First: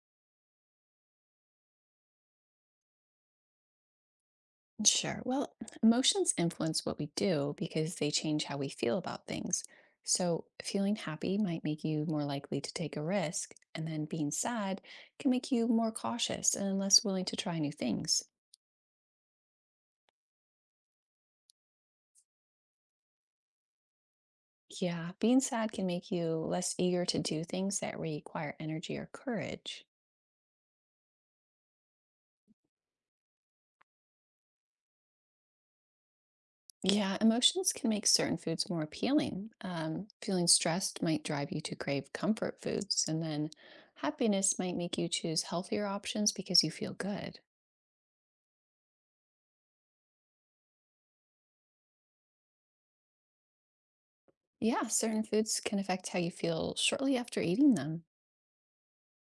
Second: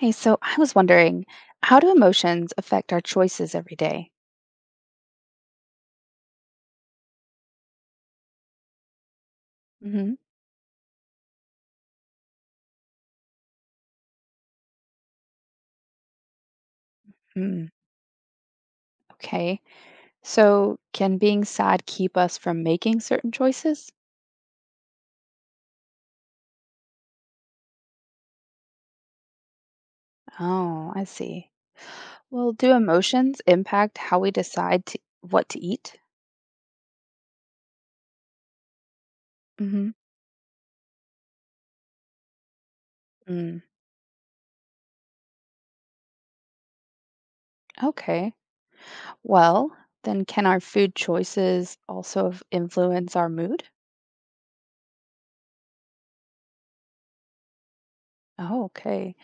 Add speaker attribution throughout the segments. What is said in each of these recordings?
Speaker 1: Hey, so I was wondering, how do emotions affect our choices every day?
Speaker 2: Sure. Well, emotions influence what we do because they change how we feel about things.
Speaker 1: Hmm.
Speaker 2: So, feeling happy might make you more likely to take a risk, and then being sad can make you more cautious and less willing to try
Speaker 1: Mm,
Speaker 2: new things.
Speaker 1: okay. So can being sad keep us from making certain choices?
Speaker 2: Yeah, being sad can make you less eager to do things that require energy or courage.
Speaker 1: Oh, I see. Well, do emotions impact how we decide what to eat?
Speaker 2: Yeah, emotions can make certain foods more appealing.
Speaker 1: Hmm.
Speaker 2: Feeling stressed might drive you to crave comfort foods, and then
Speaker 1: Mm,
Speaker 2: happiness might make you choose healthier options because you feel good.
Speaker 1: okay. Well, then can our food choices also influence our mood?
Speaker 2: Yeah, certain foods can affect how you feel shortly after eating them.
Speaker 1: Oh, okay.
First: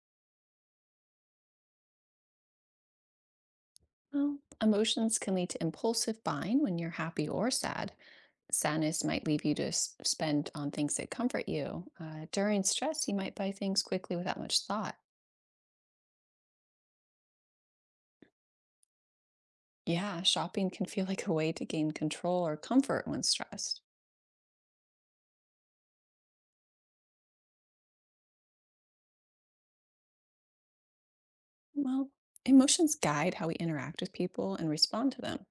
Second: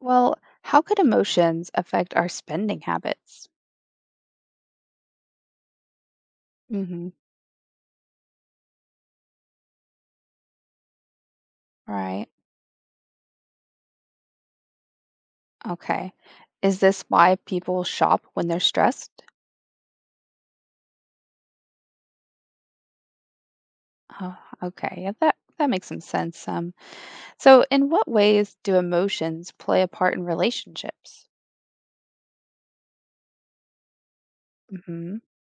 Speaker 1: Well, how could emotions affect our spending habits?
Speaker 2: Well, emotions can lead to impulsive buying when you're
Speaker 1: Hmm.
Speaker 2: happy or sad. Sadness might leave you to spend on things that comfort you.
Speaker 1: Right.
Speaker 2: During stress, you might buy things quickly without much thought.
Speaker 1: Okay. Is this why people shop when they're stressed?
Speaker 2: Yeah, shopping can feel like a way to gain control or comfort when stressed.
Speaker 1: Oh, okay. Yeah, that makes some sense. So in what ways do emotions play a part in relationships?
Speaker 2: Well, emotions guide how we interact with people and respond
Speaker 1: Hmm.
Speaker 2: to them.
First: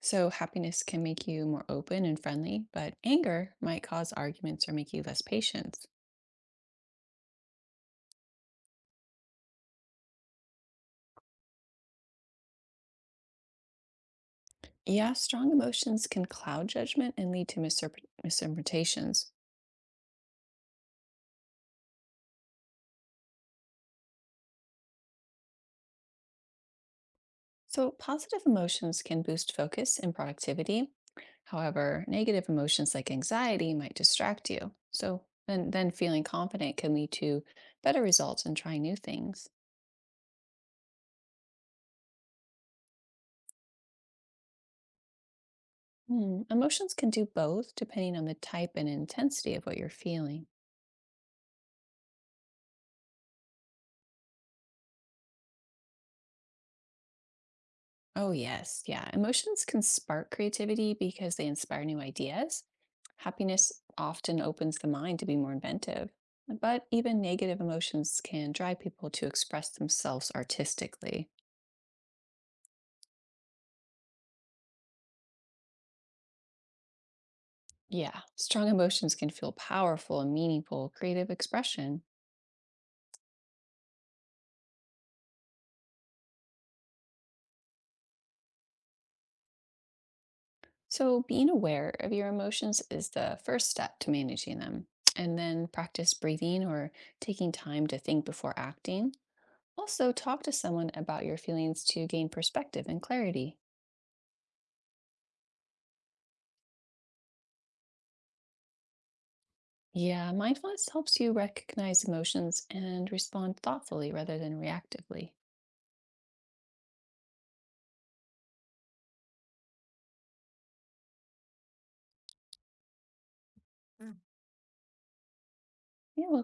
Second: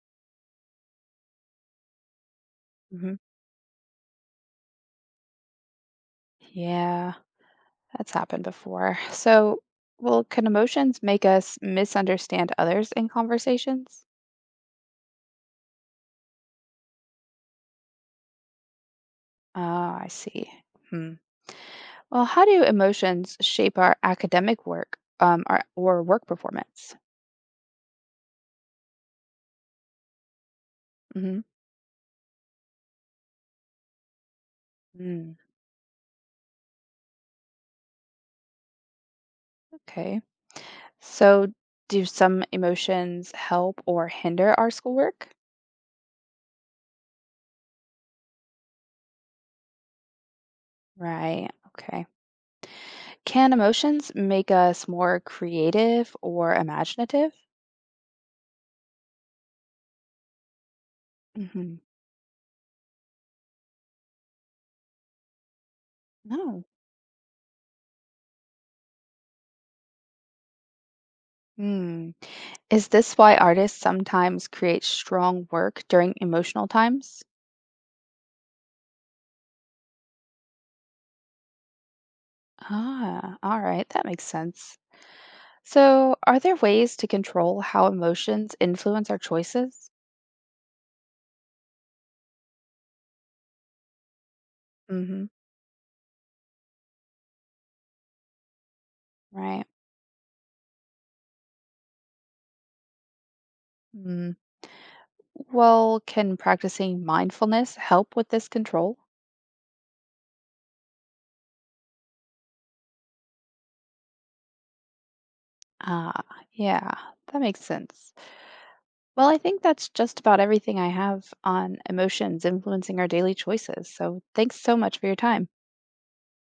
Speaker 2: So, happiness can make you more open and friendly, but
Speaker 1: Hmm.
Speaker 2: anger might cause arguments or make you less patient.
Speaker 1: Yeah, that's happened before. Well, can emotions make us misunderstand others in conversations?
Speaker 2: Yeah, strong emotions can cloud judgment and lead to misinterpretations.
Speaker 1: Ah, I see. Hmm. Well, how do emotions shape our academic work, or work performance?
Speaker 2: So, positive emotions can boost focus and productivity.
Speaker 1: Hmm.
Speaker 2: However, negative emotions like anxiety might distract you. So,
Speaker 1: Mm,
Speaker 2: and then feeling confident can lead to better results and trying new things.
Speaker 1: okay. So, do some emotions help or hinder our schoolwork?
Speaker 2: Hmm, emotions can do both depending on the type and intensity of what you're feeling.
Speaker 1: Right. Okay. Can emotions make us more creative or imaginative?
Speaker 2: Oh, yes. Yeah. Emotions can spark creativity because they
Speaker 1: Hmm.
Speaker 2: inspire new ideas. Happiness often opens the mind to be more inventive,
Speaker 1: No.
Speaker 2: but even negative emotions can drive people to express themselves artistically.
Speaker 1: Hmm. Is this why artists sometimes create strong work during emotional times?
Speaker 2: Yeah. Strong emotions can feel powerful and meaningful creative expression.
Speaker 1: Ah, all right. That makes sense. So, are there ways to control how emotions influence our choices?
Speaker 2: So, being aware of your emotions is the first step to managing them.
Speaker 1: Hmm.
Speaker 2: And then practice breathing or taking time to think before acting.
Speaker 1: Right.
Speaker 2: Also, talk to someone about your feelings to gain perspective and clarity.
Speaker 1: Mm. Well, can practicing mindfulness help with this control?
Speaker 2: Yeah, mindfulness helps you recognize emotions and respond thoughtfully rather than reactively.
Speaker 1: Ah, yeah, that makes sense. Well, I think that's just about everything I have on emotions influencing our daily choices. So thanks so much for your time.
Speaker 2: Yeah, well,